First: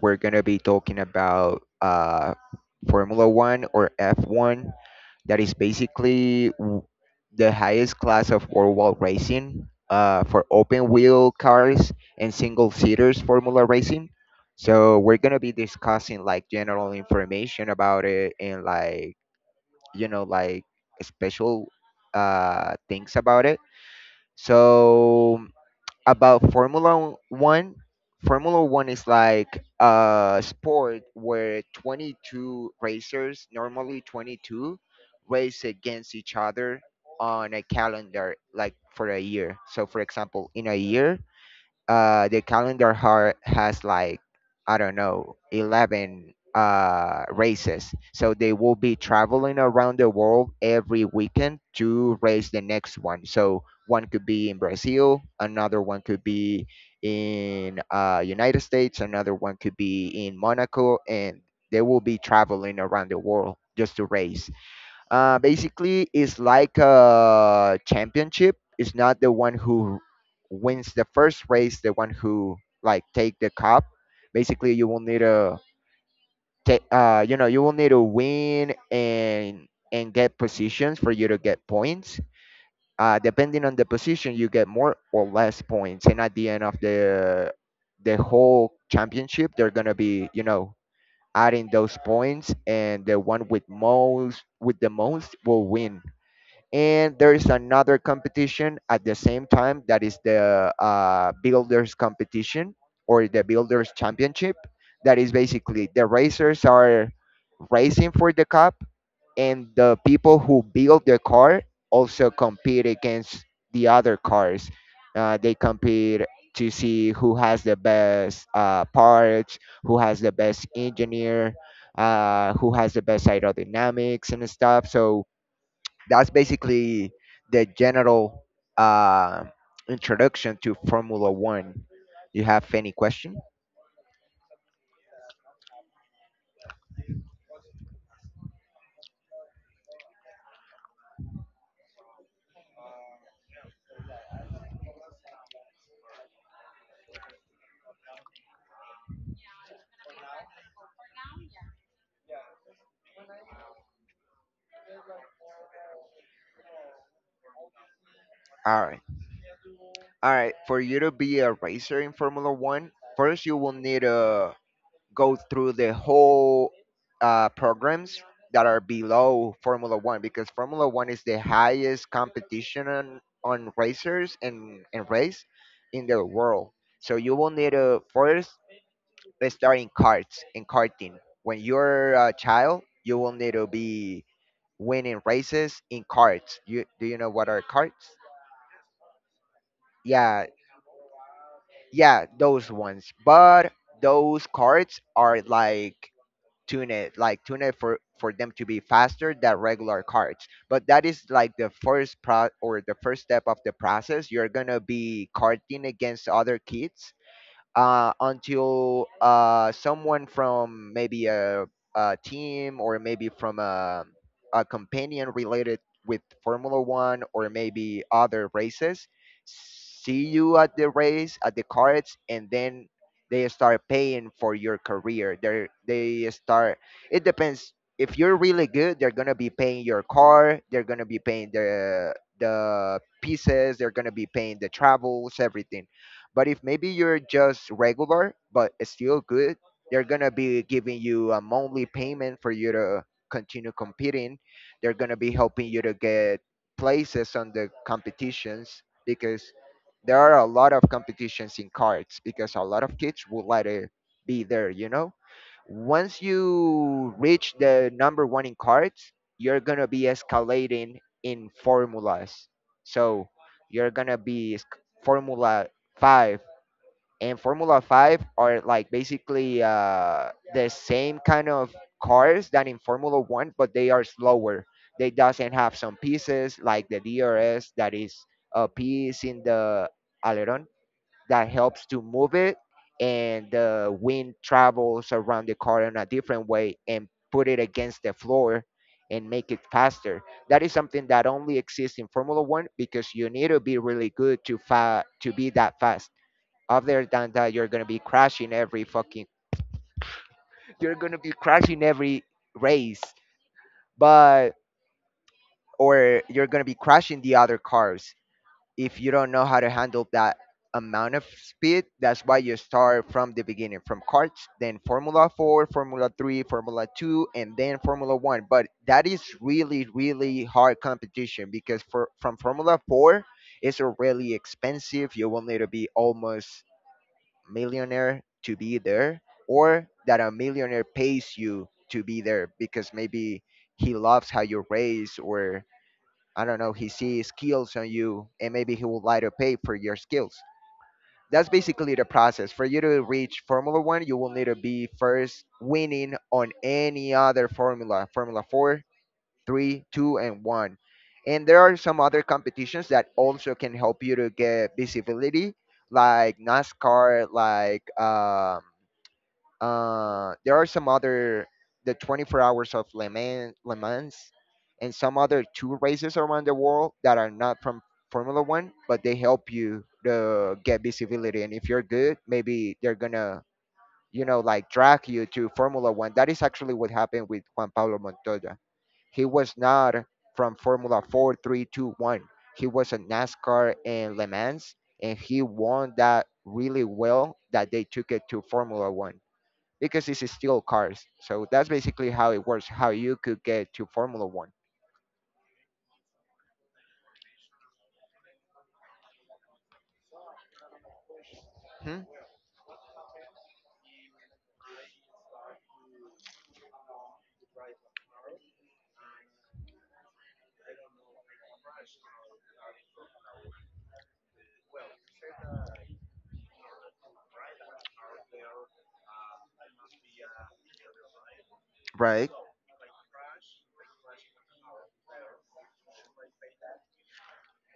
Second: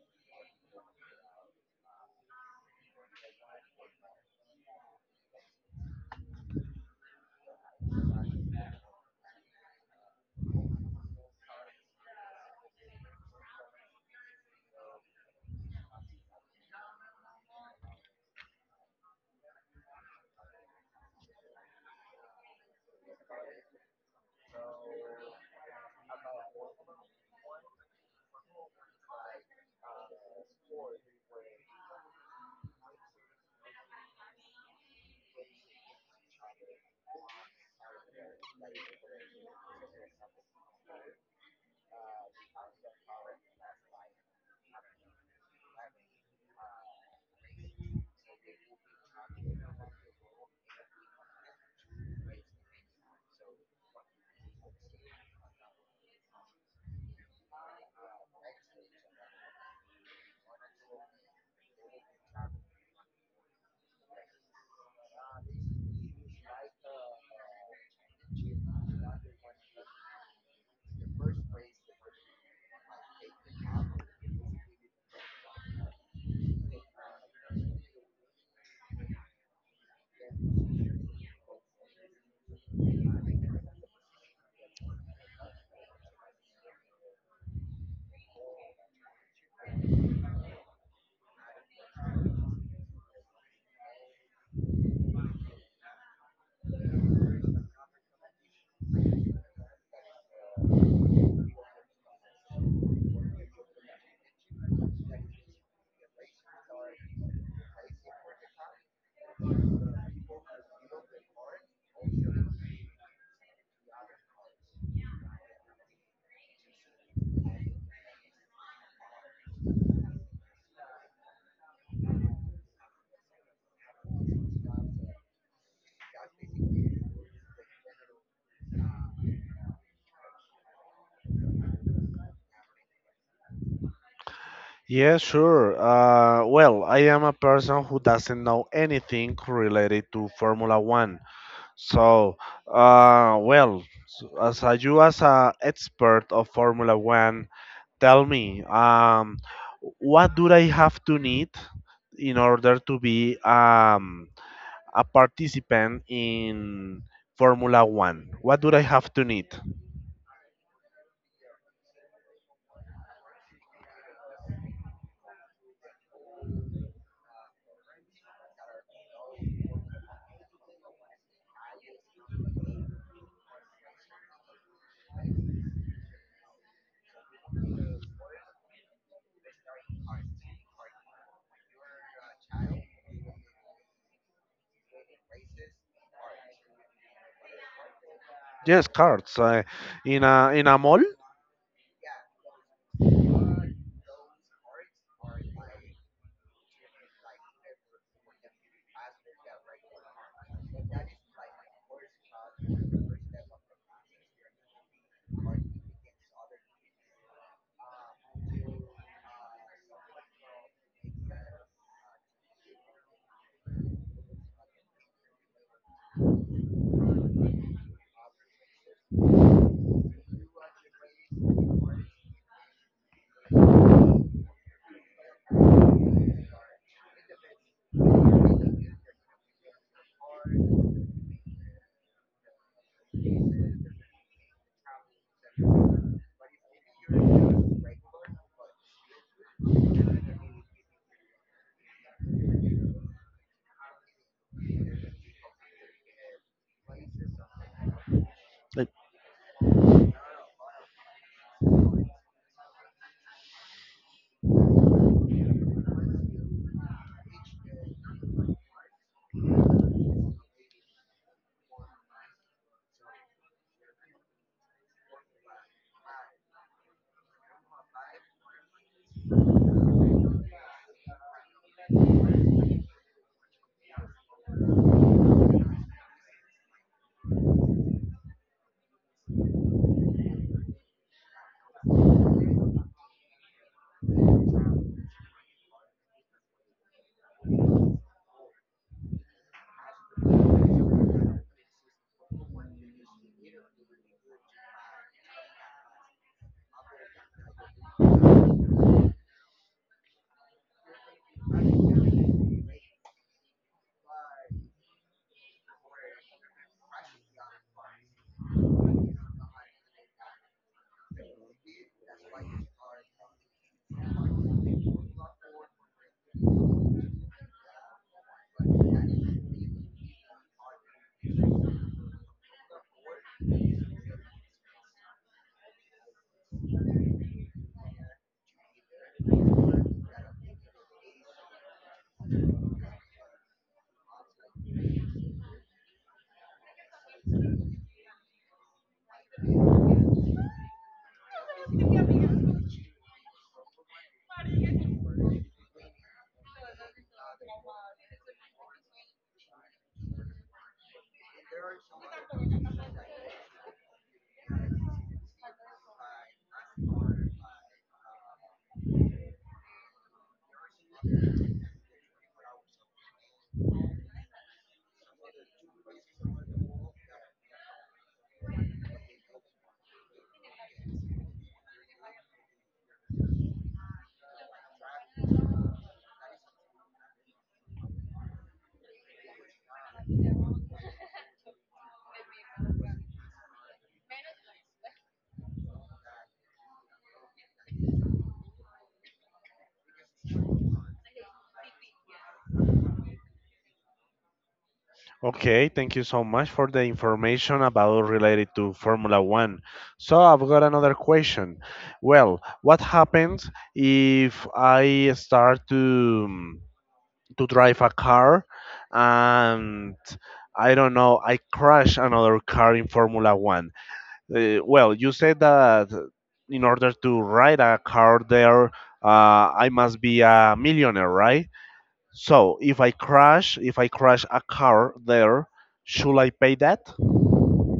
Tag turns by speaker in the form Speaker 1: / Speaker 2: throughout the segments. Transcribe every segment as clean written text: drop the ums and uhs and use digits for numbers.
Speaker 1: we're gonna be talking about Formula One or F1. That is basically the highest class of worldwide racing for open wheel cars and single seaters Formula racing. So we're gonna be discussing like general information about it and like like special things about it. So about Formula One, Formula One is like a sport where 22 racers, normally 22, race against each other on a calendar, like for a year. So, for example, in a year, the calendar har has like I don't know 11 races, so they will be traveling around the world every weekend to race the next one. So one could be in Brazil, another one could be in United States, another one could be in Monaco, and they will be traveling around the world just to race. Basically, it's like a championship. It's not the one who wins the first race, the one who like take the cup. Basically, you will need a you will need to win and get positions for you to get points. Depending on the position, you get more or less points. And at the end of the whole championship, they're gonna be adding those points, and the one with most will win. And there is another competition at the same time that is the builders competition or the builders championship. That is basically the racers are racing for the cup, and the people who build the car also compete against the other cars. They compete to see who has the best parts, who has the best engineer, who has the best aerodynamics and stuff. So that's basically the general uh, introduction to Formula One. You have any question?
Speaker 2: Yeah, sure. I am a person who doesn't know anything related to Formula One. So, as you as a expert of Formula One, tell me, what do I have to need in order to be a participant in Formula One? What do I
Speaker 1: All right.
Speaker 2: have to need?
Speaker 1: All right. For you to be a racer in Formula One, first you will need to go through the whole programs that are below Formula One, because Formula One is the highest competition on racers and race in the world. So you will need to first, let's start in cards and karting. When you're a child, you will need to be winning races in cards. You know what are cards?
Speaker 2: Yes, cards in a
Speaker 1: Yeah,
Speaker 2: in a mall.
Speaker 1: yeah, those ones. But those cards are like tuned for them to be faster than regular cards. But that is like the first pro or the first step of the process. You're gonna be karting against other kids until someone from maybe a team, or maybe from a companion related with Formula One or maybe other races, see you at the race, at the cards, and then they start paying for your career. They start. It depends. If you're really good, they're gonna be paying your car. They're gonna be paying the pieces. They're gonna be paying the travels, everything. But if maybe you're just regular but still good, they're gonna be giving you a monthly payment for you to continue competing. They're gonna be helping you to get places on the competitions because there are a lot of competitions in cards because a lot of kids would like to be there, you know? Once you reach the number one in cards, you're gonna be escalating in formulas. So you're gonna be formula five, and Formula five are like basically the same kind of cars than in Formula one, but they are slower. They doesn't have some pieces like the DRS, that is a piece in the aileron that helps to move it, and the wind travels around the car in a different way and put it against the floor and make it faster. That is something that only exists in Formula One because you need to be really good to to be that fast. Other than that, you're gonna be crashing you're gonna be crashing every race, but or you're gonna be crashing the other cars if you don't know how to handle that amount of speed. That's why you start from the beginning, from karts, then Formula Four, Formula Three, Formula Two, and then Formula One. But that is really, really hard competition because for from Formula Four, it's a really expensive. You will need to be almost millionaire to be there, or that a millionaire pays you to be there because maybe he loves how you raise, or I don't know, he sees skills on you and maybe he would like to pay for your skills. That's basically the process. For you to reach Formula One, you will need to be first winning on any other formula, Formula Four, Three, Two, and One. And there are some other competitions that also can help you to get visibility, like NASCAR, like there are some other, the 24 hours of Le Mans, Le Mans, and some other two races around the world that are not from Formula One, but they help you to get visibility. And if you're good, maybe they're gonna, you know, like drag you to Formula One. That is actually what happened with Juan Pablo Montoya. He was not from Formula Four, Three, Two, One. He was a NASCAR and Le Mans, and he won that really well that they took it to Formula One because it's still cars. So that's basically how it works, how you could get to Formula One.
Speaker 2: Okay, thank you so much for the information about related to Formula One. So I've got another question.
Speaker 1: Hmm?
Speaker 2: Well, what happens if I start to drive a car and I don't know, I crash another car in Formula One? You said that in order to ride a car there, I must be a millionaire, right?
Speaker 1: Right.
Speaker 2: So if I crash a car there, should I pay that?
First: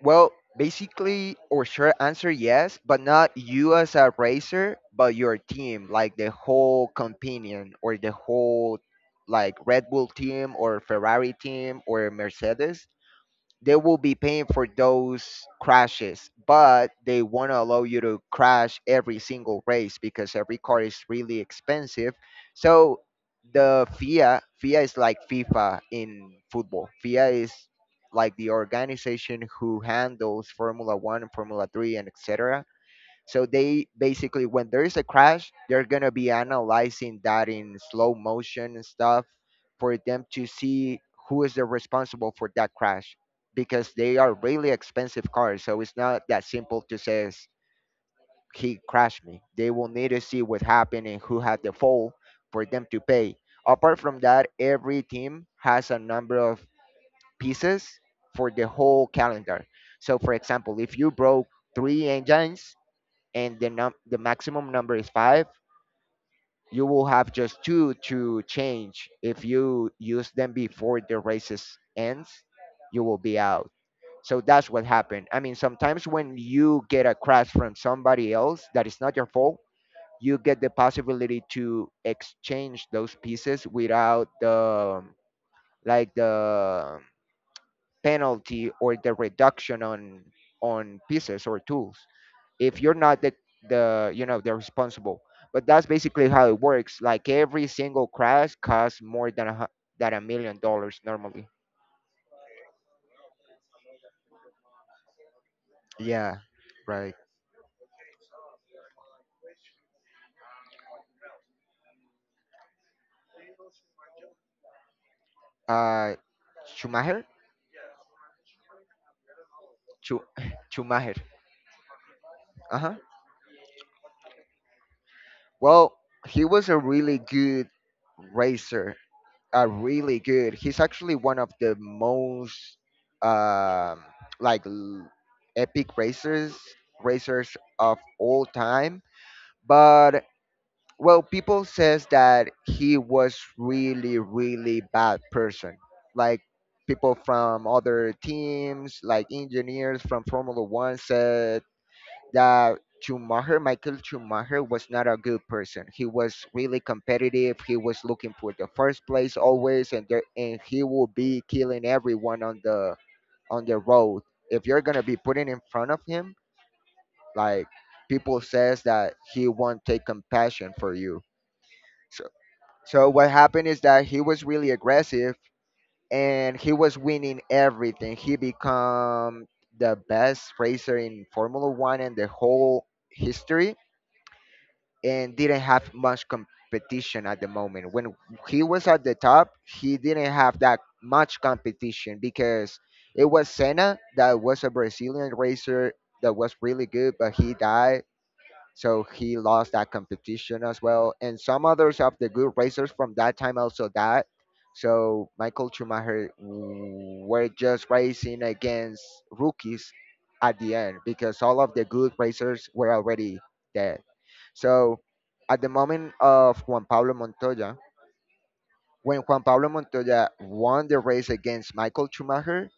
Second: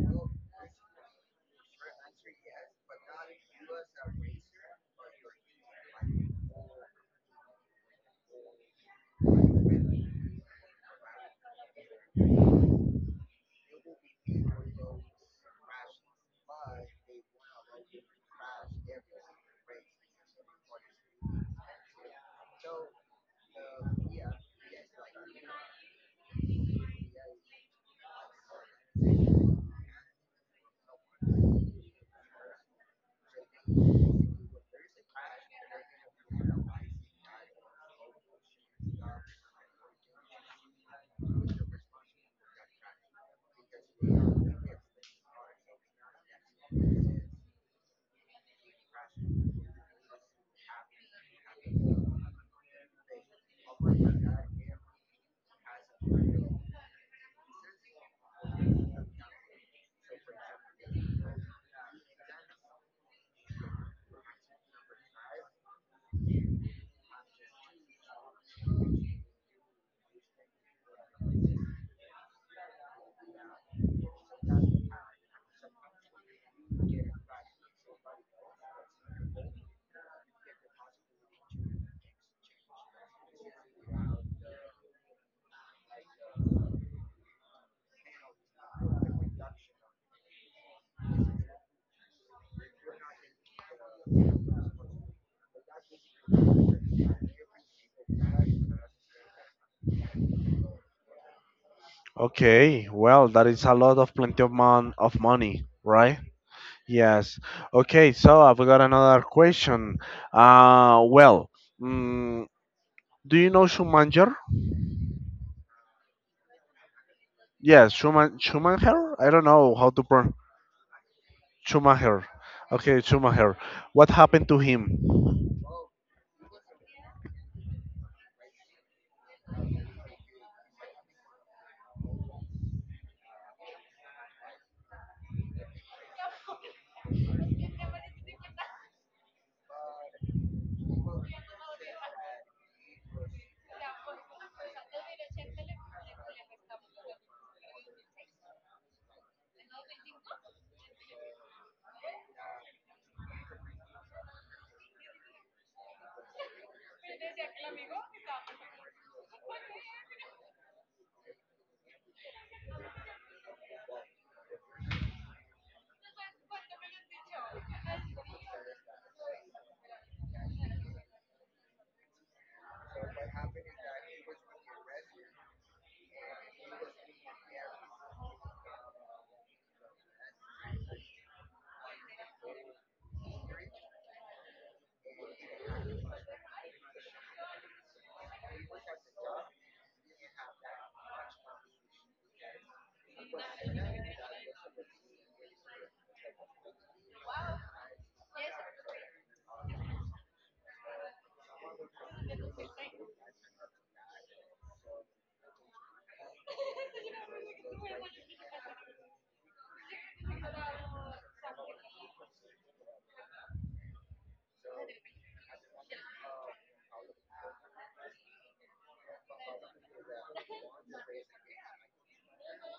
Speaker 1: Well, basically, or sure answer yes, but not you as a racer, but your team, like the whole companion or the whole, like Red Bull team or Ferrari team or Mercedes. They will be paying for those crashes, but they want to allow you to crash every single race because every car is really expensive. So the FIA, FIA is like FIFA in football. FIA is like the organization who handles Formula One, Formula Three, and etc. So they basically, when there is a crash, they're gonna be analyzing that in slow motion and stuff for them to see who is the responsible for that crash, because they are really expensive cars. So it's not that simple to say, he crashed me." They will need to see what happened and who had the fault for them to pay. Apart from that, every team has a number of pieces for the whole calendar. So, for example, if you broke three engines, and the num the maximum number is five, you will have just two to change. If you use them before the races ends, you will be out. So that's what happened. I mean, sometimes when you get a crash from somebody else that is not your fault, you get the possibility to exchange those pieces without the, like, the penalty or the reduction on pieces or tools if you're not the you know, the responsible. But that's basically how it works. Like every single crash costs more than than $1 million normally.
Speaker 2: Okay, well, that is a lot of plenty of money, right?
Speaker 1: Yeah, right.
Speaker 2: Yes. Okay, so I've got another question. Uh, well, mm, do you know Schumacher?
Speaker 1: Uh, Schumacher?
Speaker 2: Yes, Schumann Schumacher. I don't know how to
Speaker 1: Schu-
Speaker 2: pronounce
Speaker 1: Schumacher.
Speaker 2: Schumacher.
Speaker 1: Uh huh.
Speaker 2: Okay, Schumacher. What happened to him?
Speaker 1: Well, he was a really good racer. Really good. He's actually one of the most um, like l- epic racers of all time. But well, people says that he was really, really bad person, like people from other teams, like engineers from formula one, said that schumacher Michael Schumacher was not a good person. He was really competitive. He was looking for the first place always, and he will be killing everyone on the road if you're gonna be putting in front of him. Like, people says that he won't take compassion for you. So, so what happened is that he was really aggressive and he was winning everything. He become the best racer in Formula 1 and the whole history, and didn't have much competition at the moment. When he was at the top, he didn't have that much competition because it was Senna, that was a Brazilian racer that was really good, but he died, so he lost that competition as well. And some others of the good racers from that time also died. So Michael Schumacher were just racing against rookies at the end because all of the good racers were already dead. So at the moment of Juan Pablo Montoya, when Juan Pablo Montoya won the race against Michael Schumacher,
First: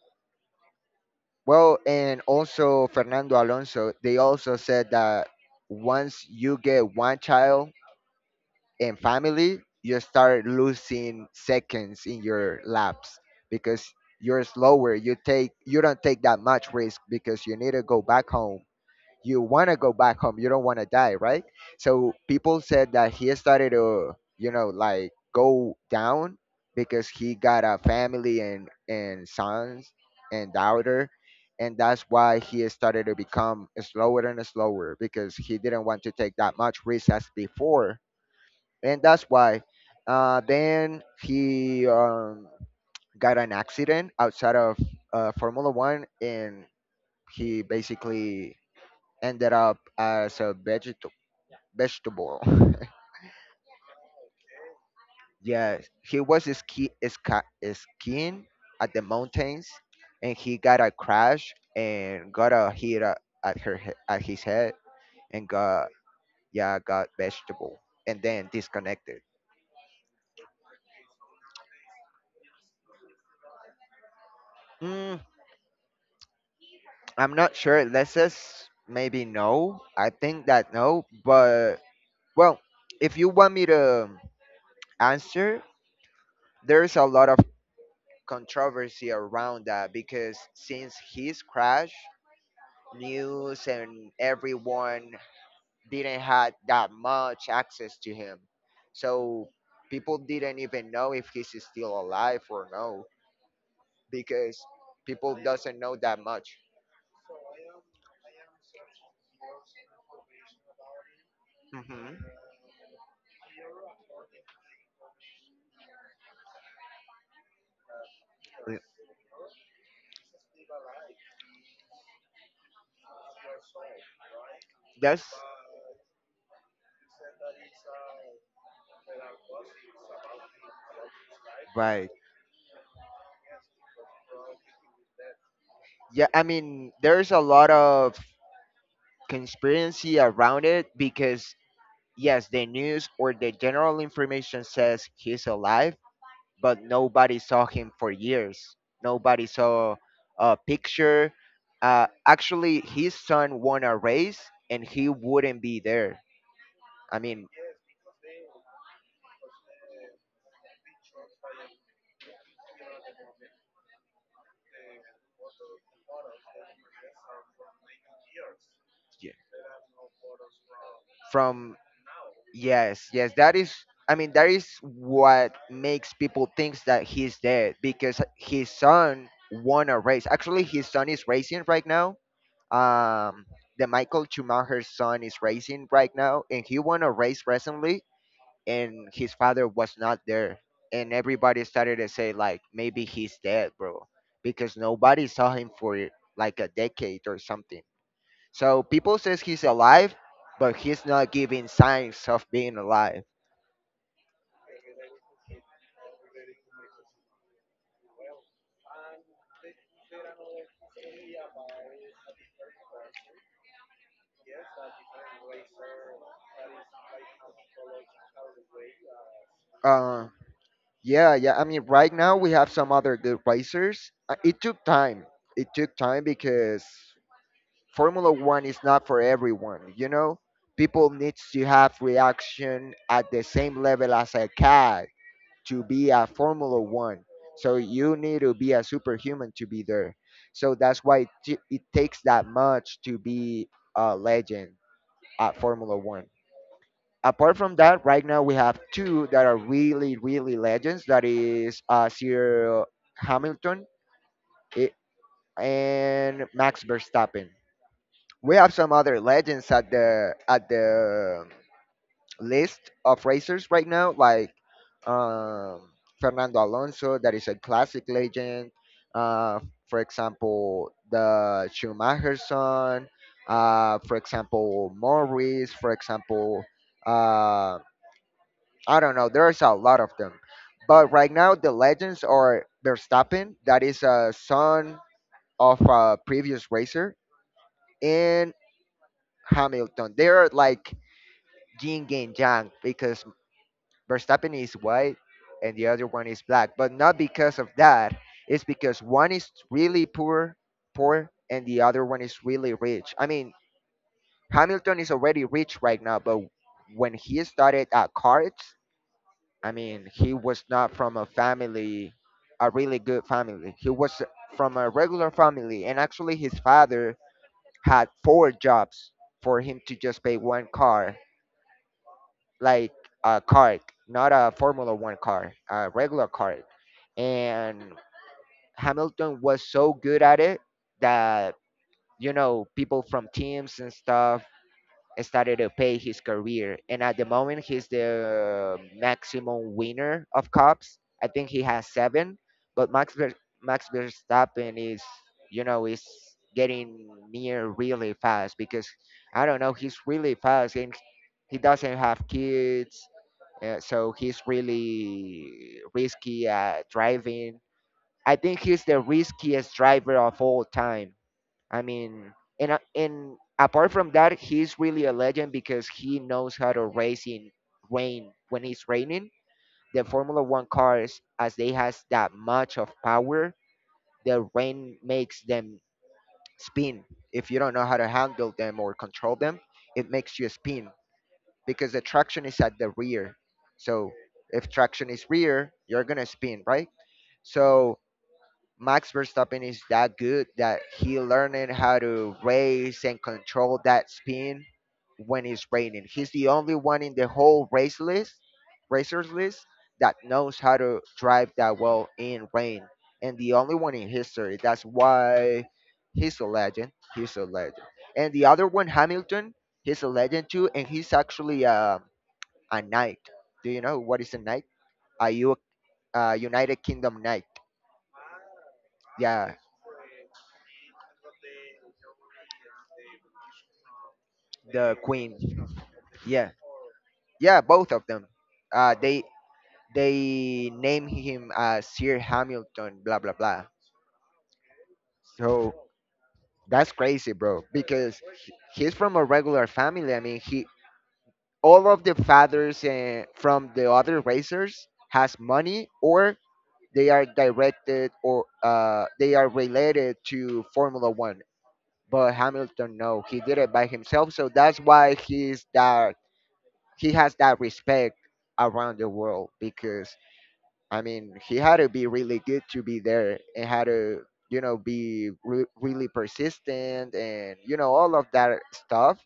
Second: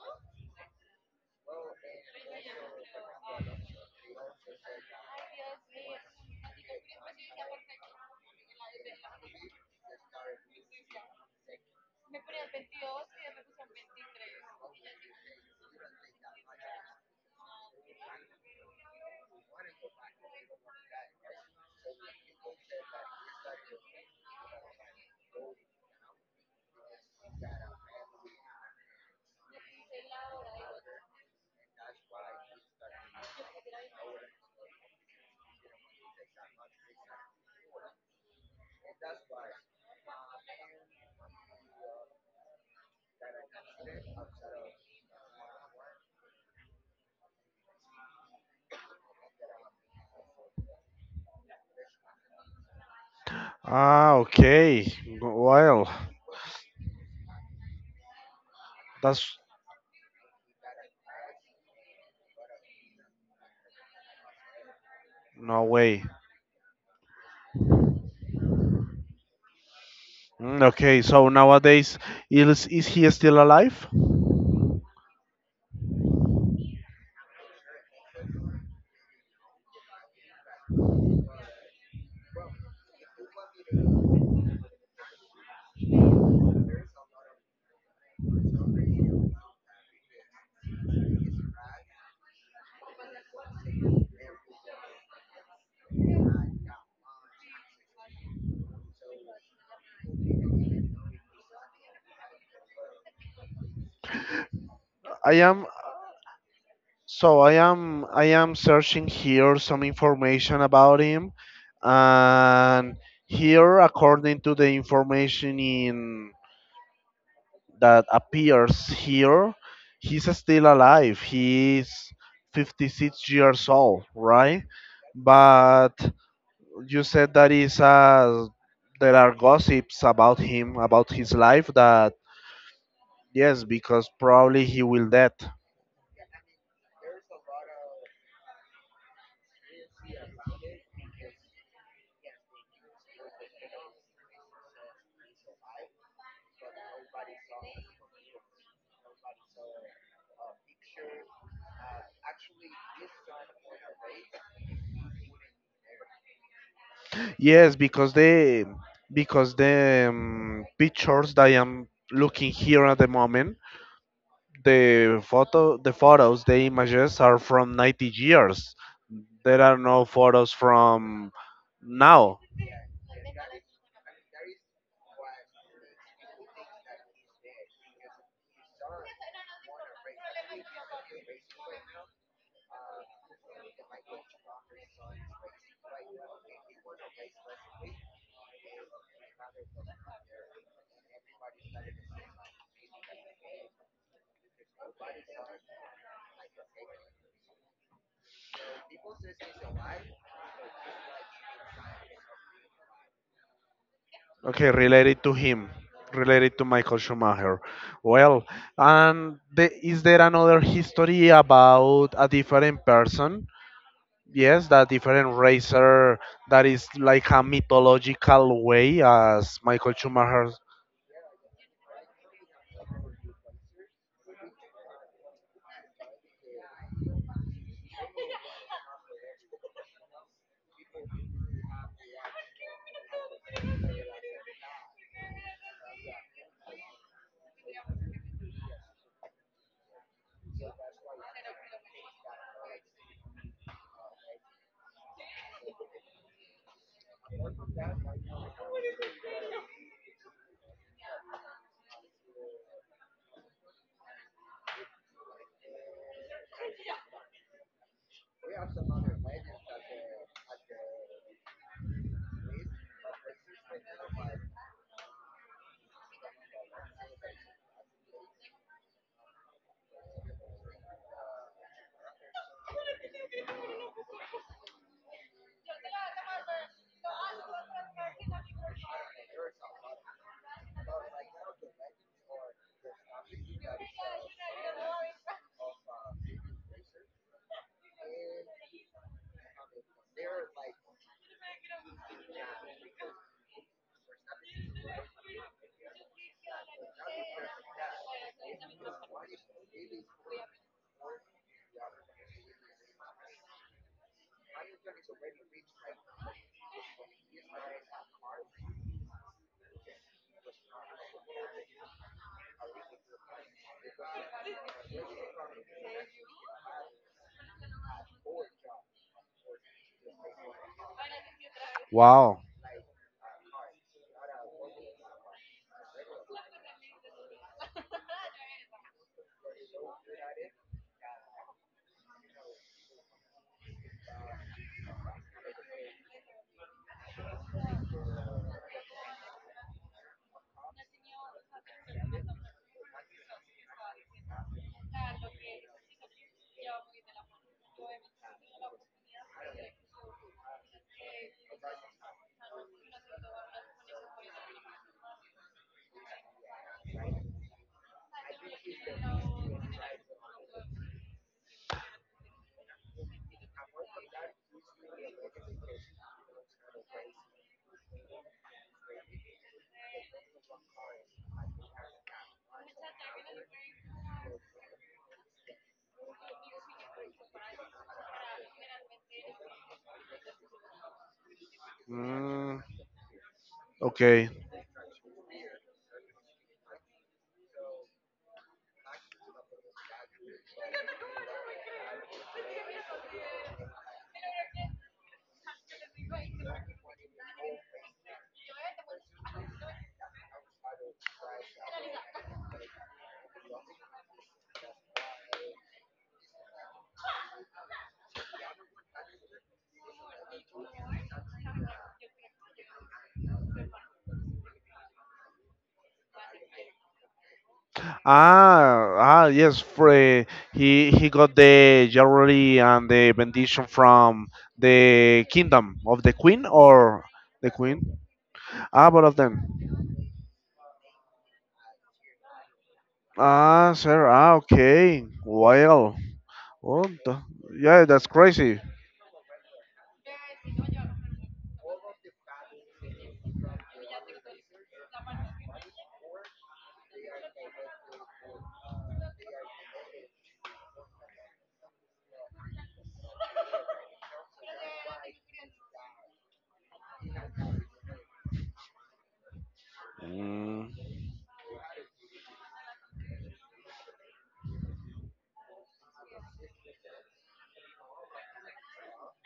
Speaker 1: well, and also Fernando Alonso, they also said that once you get one child and family, you start losing seconds in your laps because you're slower. You don't take that much risk because you need to go back home. You want to go back home. You don't want to die, right? So people said that he started to go down because he got a family and sons and daughter, and that's why he started to become slower and slower because he didn't want to take that much risk as before, and that's why. Then he got an accident outside of Formula One, and he basically ended up as a vegetable. Vegetable.
Speaker 2: Ah, okay.
Speaker 1: Yes,
Speaker 2: Well,
Speaker 1: he was skiing at the
Speaker 2: that's
Speaker 1: mountains, and he got a crash and got a hit a- at his head, and
Speaker 2: no
Speaker 1: got
Speaker 2: way.
Speaker 1: yeah got vegetable, and then disconnected.
Speaker 2: Okay, so nowadays is he still alive?
Speaker 1: Hmm, I'm not sure. Let's just maybe no. I think that no, but well, if you want me to answer, there's a lot of controversy around that because since his crash, news and everyone didn't had that much access to him. So people didn't even know if he's still alive or no because people
Speaker 2: I am
Speaker 1: doesn't know that much.
Speaker 2: I am searching here some information about him
Speaker 1: Hmm.
Speaker 2: and here according to the information in that appears here he's still alive. He's 56 years old, right?
Speaker 1: That's
Speaker 2: But you said that is there are gossips about him about his life
Speaker 1: right.
Speaker 2: that yes, because probably he will dead.
Speaker 1: Yeah, I mean, there's a lot of conspiracy around it because, yes, the news or the general information says he's alive, but nobody saw him for years. Nobody saw a picture. Actually, his son won a race and he wouldn't be there. I mean,
Speaker 2: Yes, because the pictures that I am looking here at the moment, the photos, the images are from 90 years.
Speaker 1: y-
Speaker 2: There are no photos from
Speaker 1: from
Speaker 2: now.
Speaker 1: yes, yes, that is. I mean, that is what makes people think that he's dead because his son won a race. Actually, his son is racing right now. Um, the Michael Schumacher's son is racing right now, and he won a race recently, and his father was not there, and everybody started to say like, maybe he's dead, bro, because nobody saw him for like a decade or something. So people says he's alive, but he's not giving signs of being alive.
Speaker 2: Okay, related to him, related to Michael Schumacher. Well, and is there another history about a different person? Yes, that different racer that is like a mythological way as Michael
Speaker 1: Uh,
Speaker 2: Schumacher.
Speaker 1: yeah, yeah. I mean, right now we have some other good racers. It took time. It took time because Formula One is not for everyone. You know, people needs to have reaction at the same level as a cat to be a Formula One. So you need to be a superhuman to be there. So that's why it takes that much to be a legend at Formula One. Apart from that, right now we have two that are really, really legends. That is Sir Hamilton i- and Max Verstappen. We have some other legends at the list of racers right now, like um, Fernando Alonso, that is a classic legend. Uh, for example, the Schumacher son. For example, Morris. For example, um, I don't know. There's a lot of them, but right now the legends are Verstappen, that is a son of a previous racer, and Hamilton. They're like yin and yang because Verstappen is white and the other one is black, but not because of that. It's because one is really poor, poor, and the other one is really rich. I mean, Hamilton is already rich right now, but when he started at cards, I mean, he was not from a family, a really good family. He was from a regular family, and actually, his father had four jobs for him to just pay one car,
Speaker 2: Wow.
Speaker 1: like a car, not a Formula One car, a regular car. And Hamilton was so good at it that, you know, people from teams and stuff started to pay his career. And at the moment, he's the maximum winner of cups. I think he has seven, but Max Verstappen is, you know, is getting near really fast because I don't know, he's really fast and he doesn't have kids, so he's really risky at driving. I think he's the riskiest driver of all time. I mean, and apart from that, he's really a legend because he knows how to race in rain when it's raining. The Formula One cars, as they has that much of power, the rain makes them spin. If you don't know how to handle them or control them, it makes you spin because the traction is
Speaker 2: mm,
Speaker 1: at the rear. So
Speaker 2: okay.
Speaker 1: if traction is rear, you're gonna spin, right? So Max Verstappen is that good that he learning how to race and control that spin when it's raining. He's the only one in the whole race list, racers list, that knows how to drive that well in rain, and the only one in history. That's why he's a legend. He's a legend. And the other one, Hamilton, he's a legend too, and he's actually a knight. Do you know what is a knight? A U- United Kingdom knight.
Speaker 2: Ah,
Speaker 1: Yeah,
Speaker 2: yes. for he got the jewelry and the benediction from
Speaker 1: the
Speaker 2: the
Speaker 1: queen.
Speaker 2: kingdom of the queen
Speaker 1: Yeah,
Speaker 2: or the
Speaker 1: yeah,
Speaker 2: queen.
Speaker 1: both of them.
Speaker 2: Ah,
Speaker 1: Uh,
Speaker 2: both of
Speaker 1: they
Speaker 2: them.
Speaker 1: they name him as Sir Hamilton, blah blah blah.
Speaker 2: Ah, sir. Ah, okay.
Speaker 1: So
Speaker 2: Oh,
Speaker 1: that's
Speaker 2: th-
Speaker 1: crazy, bro.
Speaker 2: yeah, that's
Speaker 1: Because he-
Speaker 2: crazy.
Speaker 1: he's from a regular family. I mean, he all of the fathers from the other racers has money, or they are directed, or they are related to Formula One. But Hamilton, no, he did it by himself. So that's why he's that he has that respect around the world because
Speaker 2: mm,
Speaker 1: I mean, he had to be really good to be there and had to, you know, be really persistent and, you know, all of that stuff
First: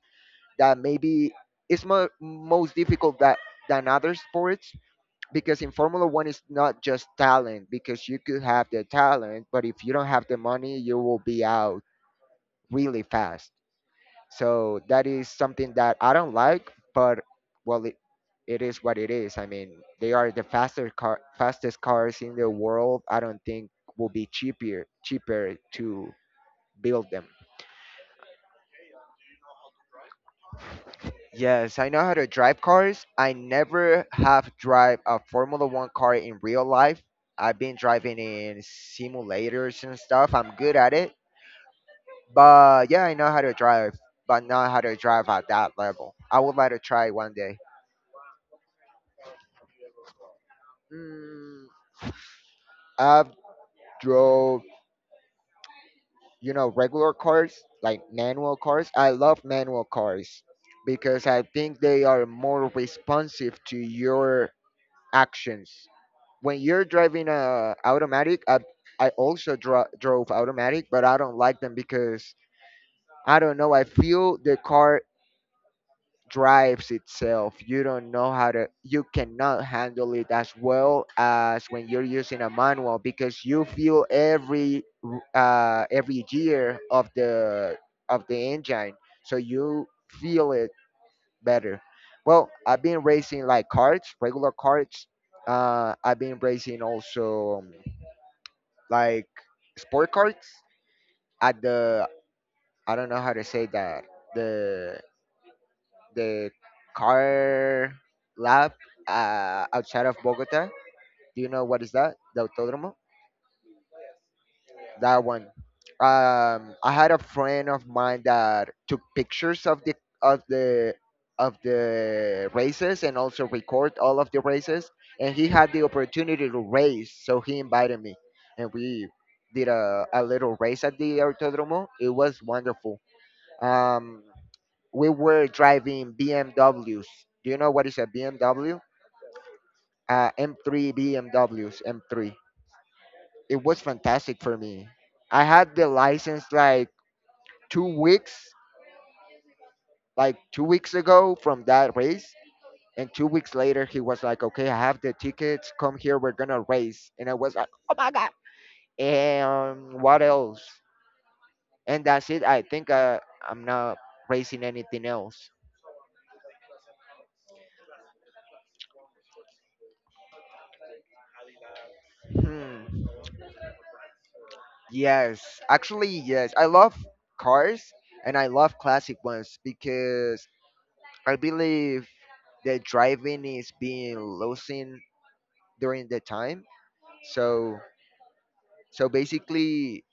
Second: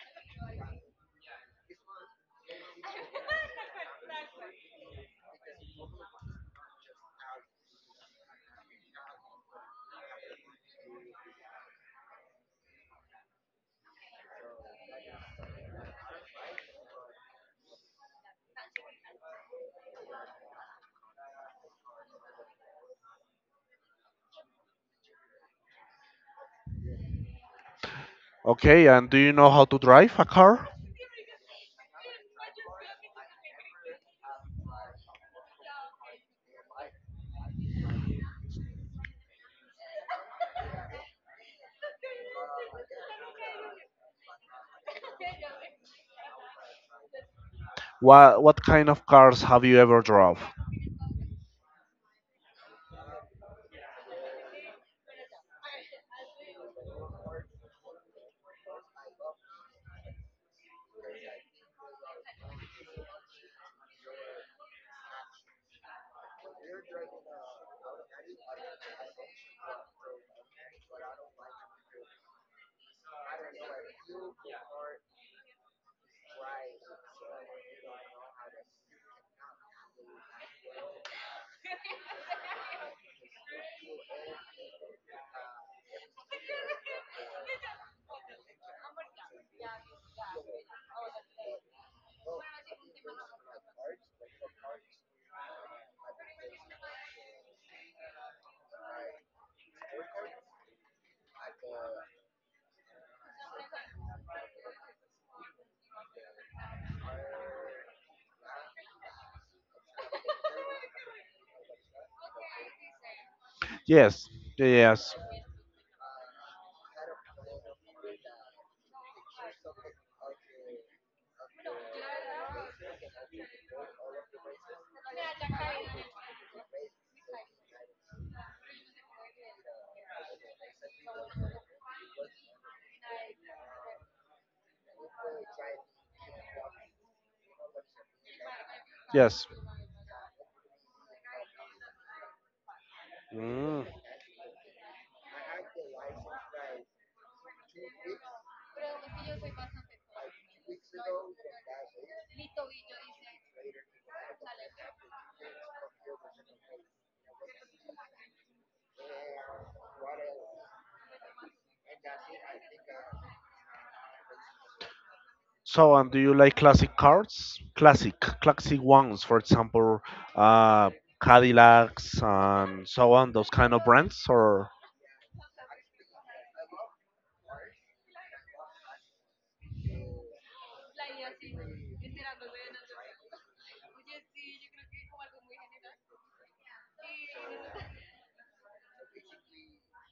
Speaker 1: that maybe is most difficult that, than other sports because in Formula One, it's not just talent because you could have the talent, but if you don't have the money, you will be out really fast. So that is something that I don't like, but well, it is what it is. I mean, they are the faster car, fastest cars in the world. I don't think will be cheaper to build them.
Speaker 2: okay. And do you know how to drive a car?
Speaker 1: Yes, I know how to drive cars. I never have drive a Formula One car in real life. I've been driving in simulators and stuff. I'm good at it. But yeah, I know how to drive, but not how to drive at that level. I would like to try one day.
Speaker 2: What kind of cars have you ever drove?
Speaker 1: Mm, I've drove, you know, regular cars, like manual cars. I love manual cars because I think they are more responsive to your actions. When you're driving a automatic, I also drove automatic, but I don't like them because I don't know. I feel the car drives itself. You don't know how to, you cannot handle it as well as when you're using a manual because you feel every gear of the engine, so you feel it better. Well, I've been racing like carts, regular carts. I've been racing also like sport carts at the I don't know how to say that, the the car lab outside of Bogota. Do you know what is that? The autódromo.
Speaker 2: Yes, yes,
Speaker 1: That one. I had a friend of mine that took pictures of of the the races and also record all of the races. And he had the opportunity to race, so he invited me, and we did a little race at the autódromo. It was wonderful. Um, we were driving BMWs. Do you know what is a BMW?
Speaker 2: yes.
Speaker 1: M3 BMWs, M3. It was
Speaker 2: Mm.
Speaker 1: fantastic for me. I had the license like 2 weeks, like 2 weeks ago from that race. And 2 weeks later, he was like, okay, I have the tickets. Come here. We're going to race. And I was like, what else? And that's it. I think I'm not racing anything else.
Speaker 2: So, and do you like classic cars? Classic ones, for example, uh, Cadillacs and
Speaker 1: Hmm.
Speaker 2: so on, those kind of brands, or?
Speaker 1: Yes, actually, yes. I love cars and I love classic ones because I believe that driving is being losing during the time. So, so basically,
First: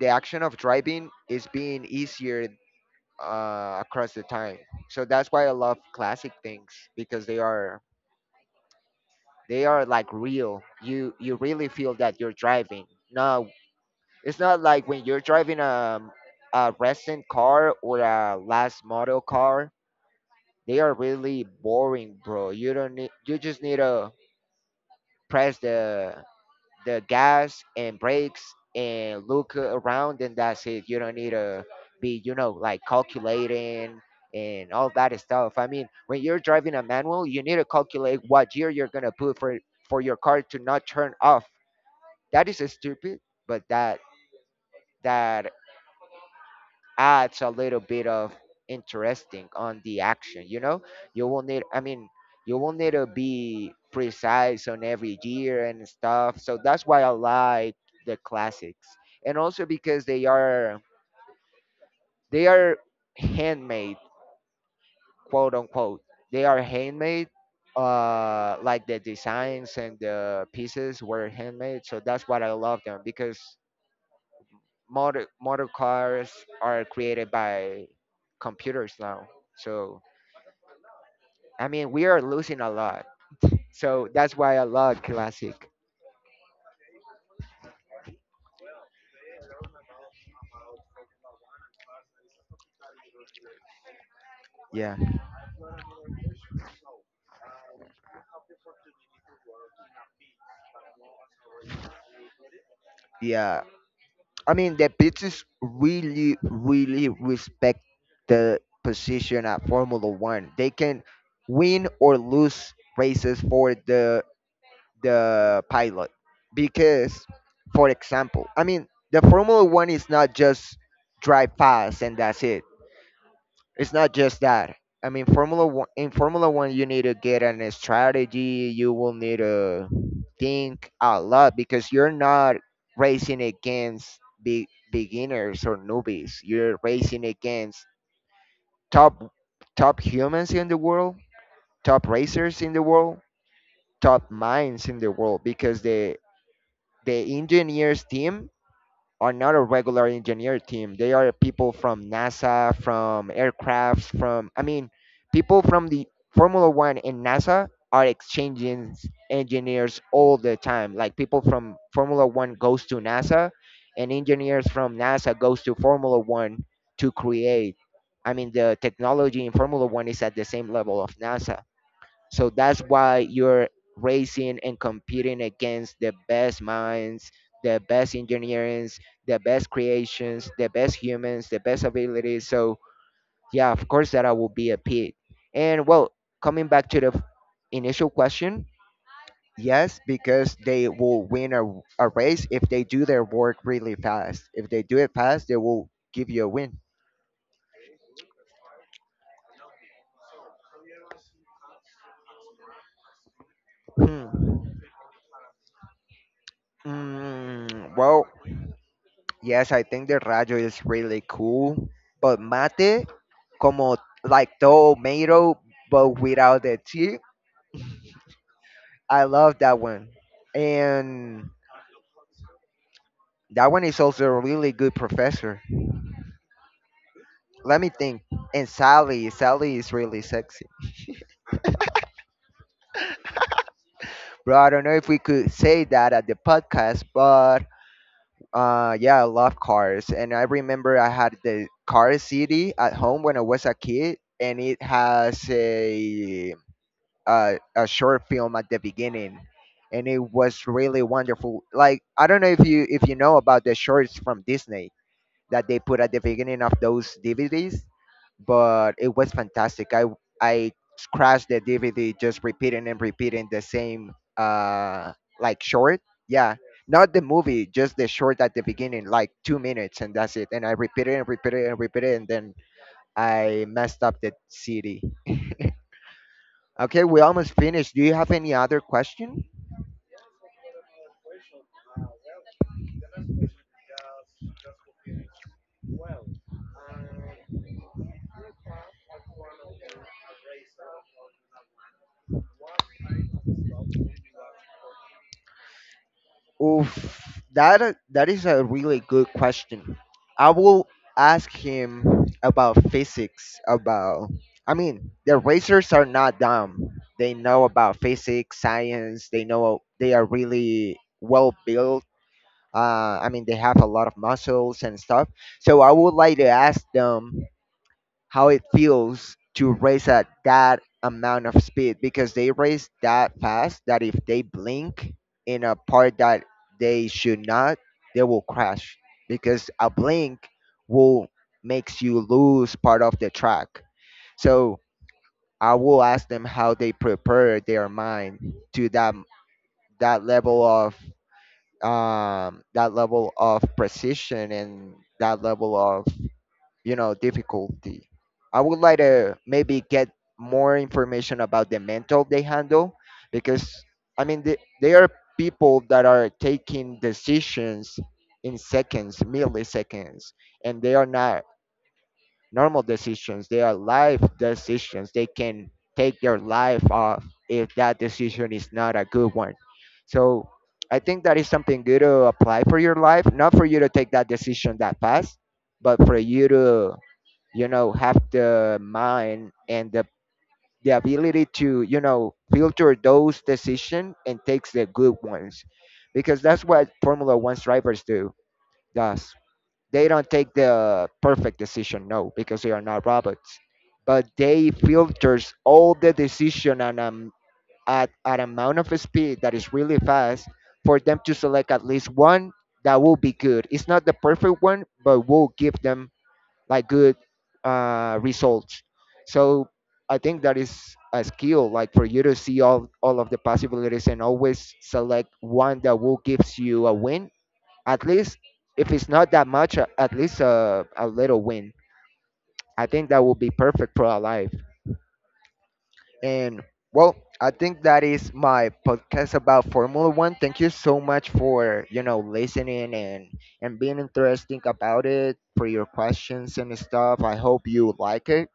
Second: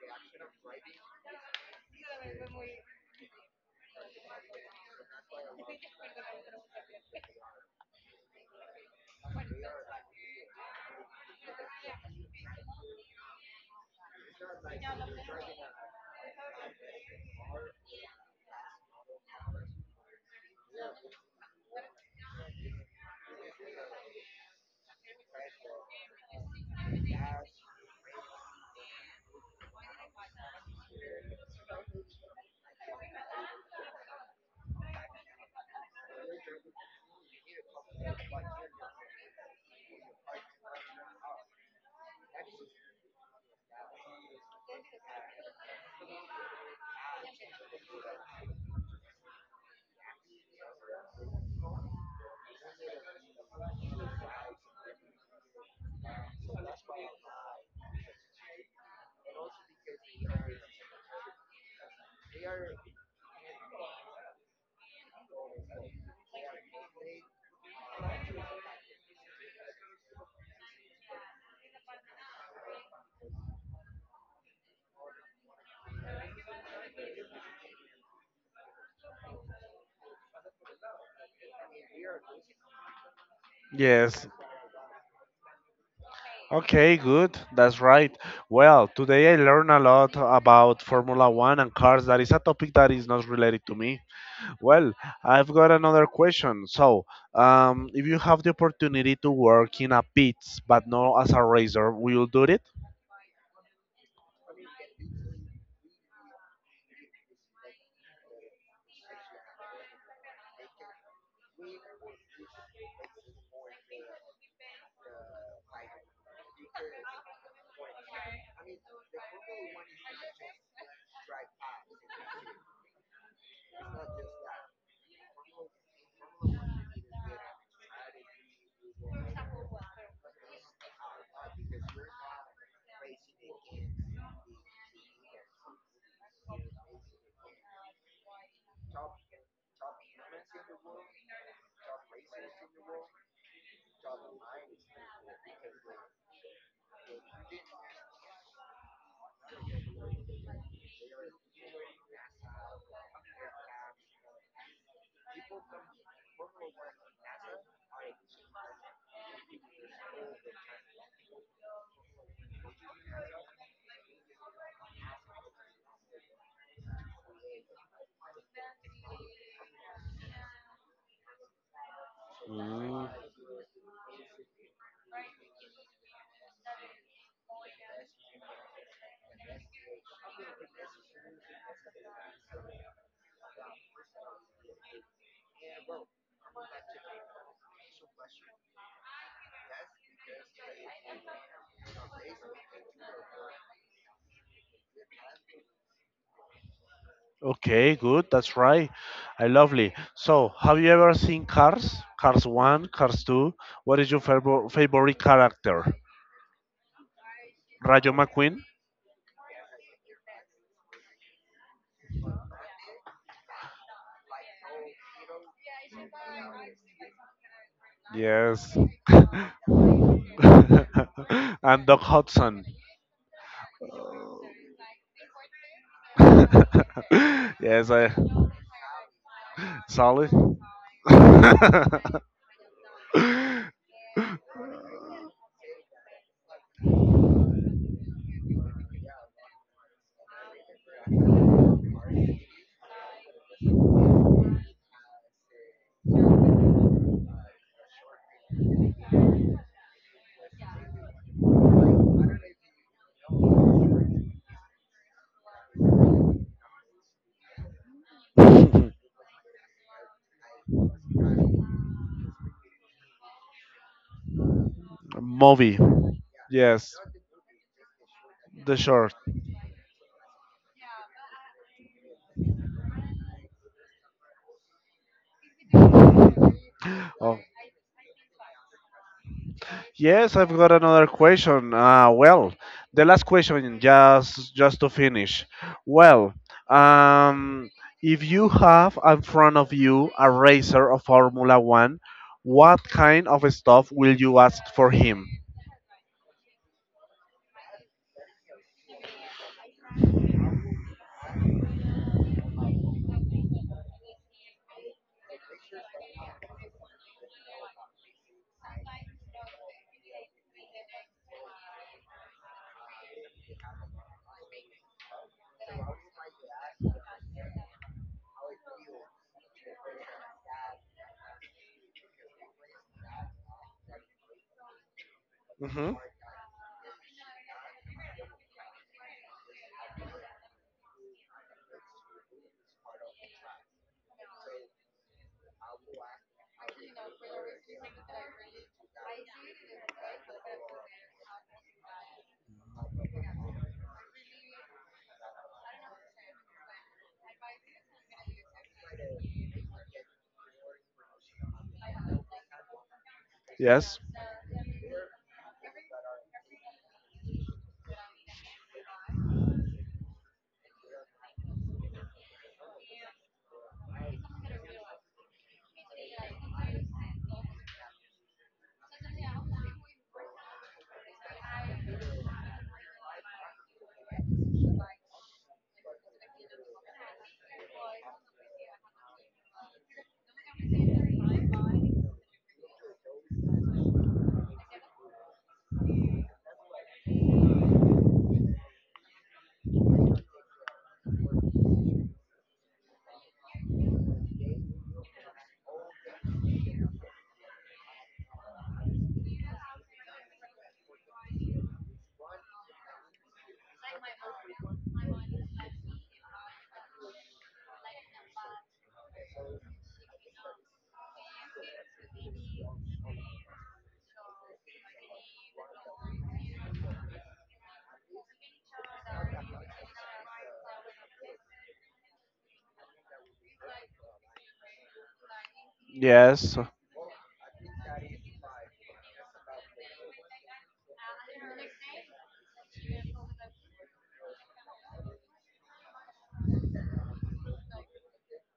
Speaker 1: the action of driving is being easier across the time. So that's why I love classic things because they are like real. You really feel that you're driving, not it's not like when you're driving a recent car or a last model car, they are really boring, bro. You don't need, you just need to press the gas and brakes and look around and that's it. You don't need to be, you know, like calculating and all that stuff. I mean, when you're driving a manual, you need to calculate what gear you're gonna put for your car to not turn off. That is stupid, but that adds a little bit of interesting on the action, you know, you will need, I mean, you will need to be precise on every year and stuff, so that's why I like the classics, and also because they are handmade, quote unquote, they are handmade, like the designs and the pieces were handmade, so that's what I love them because motor cars are created by computers now, so I mean, we are losing a lot. So
Speaker 2: Yes.
Speaker 1: that's why I love classic.
Speaker 2: Okay, good. That's right. Well, today I learned a lot about Formula One and cars. That is a topic that is not related to me. Well,
Speaker 1: Yeah.
Speaker 2: I've got another question. If you have the opportunity to work in a pit, but not as a racer, will you do it?
Speaker 1: Yeah, I mean the pizzas really, really respect the position at Formula One. They can win or lose races for the pilot because, for example, I mean the Formula One is not just drive fast and that's it. It's not just that. I mean, Formula One in Formula One, you need to get an strategy. You will need to think a lot because you're not racing against beginners or newbies. You're racing against top top humans in the world, top racers in the world, top minds in the world. Because the engineers team are not a regular engineer team. They are people from NASA, from aircrafts, from, people from the Formula One and NASA are exchanging engineers all the time. Like people from Formula One goes to NASA, and engineers from NASA goes to Formula One to create. I mean, the technology in Formula One is at the same level of NASA. So that's
Speaker 2: Mm,
Speaker 1: why you're racing and competing against the best minds, the best engineers, the best creations, the best humans, the best abilities. So yeah, of course that I will be a pig. And well, coming back to the initial question, yes, because they will win a race if they do their work really fast. If they do it fast, they will give you a win.
Speaker 2: okay, good. That's right. I lovely. So, have you ever seen Cars? Cars 1, Cars 2? What is your
Speaker 1: Hmm.
Speaker 2: favorite character?
Speaker 1: Mm,
Speaker 2: Rayo
Speaker 1: well,
Speaker 2: McQueen?
Speaker 1: yes, I think the Rayo is really cool, but mate, como like tomato, but without the tea,
Speaker 2: Yes.
Speaker 1: I love that one. And
Speaker 2: And Doc Hudson.
Speaker 1: that one is also a really good professor. Let me
Speaker 2: Yes, I.
Speaker 1: think. And Sally is really
Speaker 2: Solid.
Speaker 1: sexy. Bro, I don't know if we could say that at the podcast, but yeah, I love cars. And I remember I had the car city at home when I was a kid, and it has a short film at the beginning and it was really wonderful. Like, I don't know if you know about the shorts from Disney that they put at the beginning of those DVDs, but it was fantastic. I scratched the DVD just repeating and repeating the same uh like
Speaker 2: Movie.
Speaker 1: short. Yeah,
Speaker 2: Yes,
Speaker 1: not the movie, just the short at the
Speaker 2: the
Speaker 1: beginning,
Speaker 2: short.
Speaker 1: like 2 minutes and that's it. And I repeated and repeated and repeated, and then I messed up the CD. Okay, we almost finished. Do you have any other question?
Speaker 2: Yes, I've got another question. The last question, just to finish. Well, um, if you have in front of you a racer of Formula One, what kind of stuff will you ask for him?
Speaker 1: Oof, that is a really good question. I will ask him about physics. About, I mean, the racers are not dumb. They know about physics, science. They know they are really well built. I mean, they have a lot of muscles and stuff. So I would like to ask them how it feels to race at that amount of speed, because they race that fast that if they blink in a
Speaker 2: Hmm.
Speaker 1: part that they should not, they will crash, because a blink will makes you lose part of the track. So I will ask them how they prepare their mind to that level of that level of precision, and that level of, you know, difficulty. I would like to maybe get more information about the mental they handle. Because
Speaker 2: Yes.
Speaker 1: I mean, they are people that are taking decisions in seconds, milliseconds, and they are not normal decisions. They are life decisions. They can take their life off if that decision is not a good one. So I think that is something good to apply for your life, not for you to take that decision that fast, but for you to, you know, have the mind and the ability to, you know, filter those decisions and takes the good ones, because that's what Formula One's drivers do. Does. They don't take the perfect decision, no, because they are not robots, but they filters all the decision, and at an amount of speed that is really fast, for them to select at least one that will be good. It's not the perfect one, but will give them like good results. So I think that is a skill, like for you to see all of the possibilities and always select one that will gives you a win. At least if it's not that much, at least a little win. I think that will be perfect for our life.
Speaker 2: Yes.
Speaker 1: And well, I think that is my podcast about Formula One. Thank you so much for, you know, listening and being interesting about it, for your questions and stuff. I hope you like it.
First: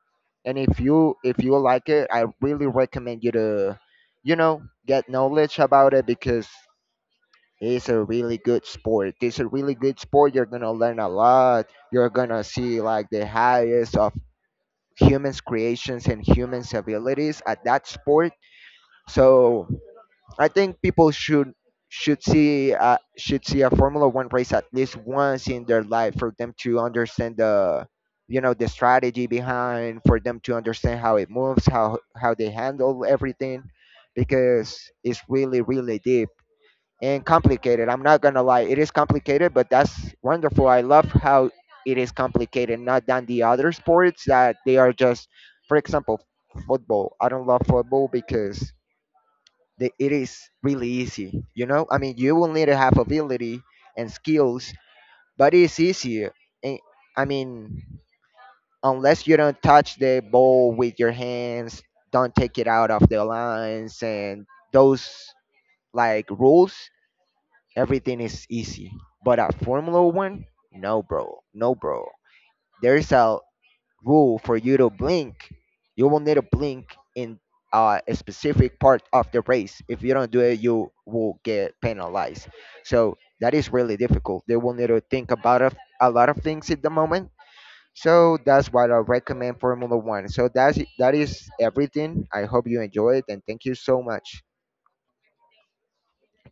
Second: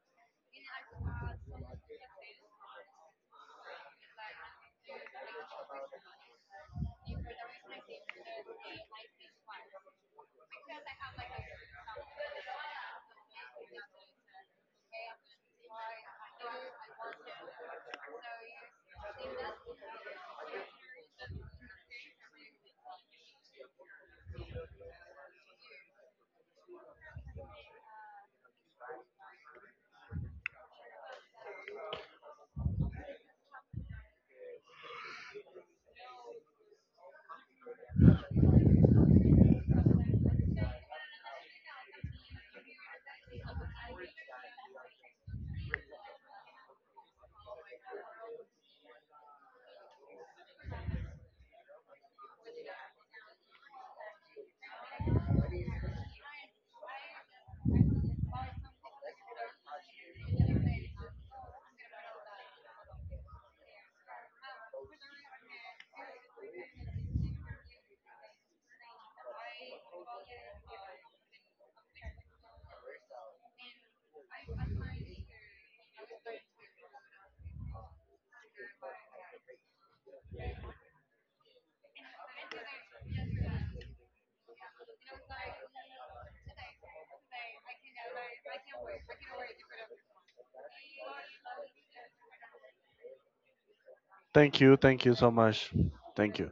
Speaker 1: And if you like it, I really recommend you to, you know, get knowledge about it, because it's a really good sport. It's a really good sport. You're gonna learn a lot. You're gonna see like the highest of humans' creations and humans' abilities at that sport. So I think people should see should see a Formula One race at least once in their life for them to understand the, you know, the strategy behind, for them to understand how it moves, how they handle everything, because it's really really deep and complicated. I'm not gonna lie, it is complicated, but that's wonderful. I love how it is complicated, not than the other sports that they are just, for example, football. I don't love football because the, it is really easy. You know, I mean, you will need to have ability and skills, but it's easier. And, I mean, unless you don't touch the ball with your hands, don't take it out of the lines, and those like rules, everything is easy. But at Formula One, no, bro, no, bro. There's a rule for you to blink. You will need to blink in a specific part of the race. If you don't do it, you will get penalized. So that is really difficult. They will need to think about a lot of things at the moment. So that's what I recommend Formula One. So that is everything. I hope you enjoy it and thank you so much.
Speaker 2: Thank you. Thank you so much. Thank you.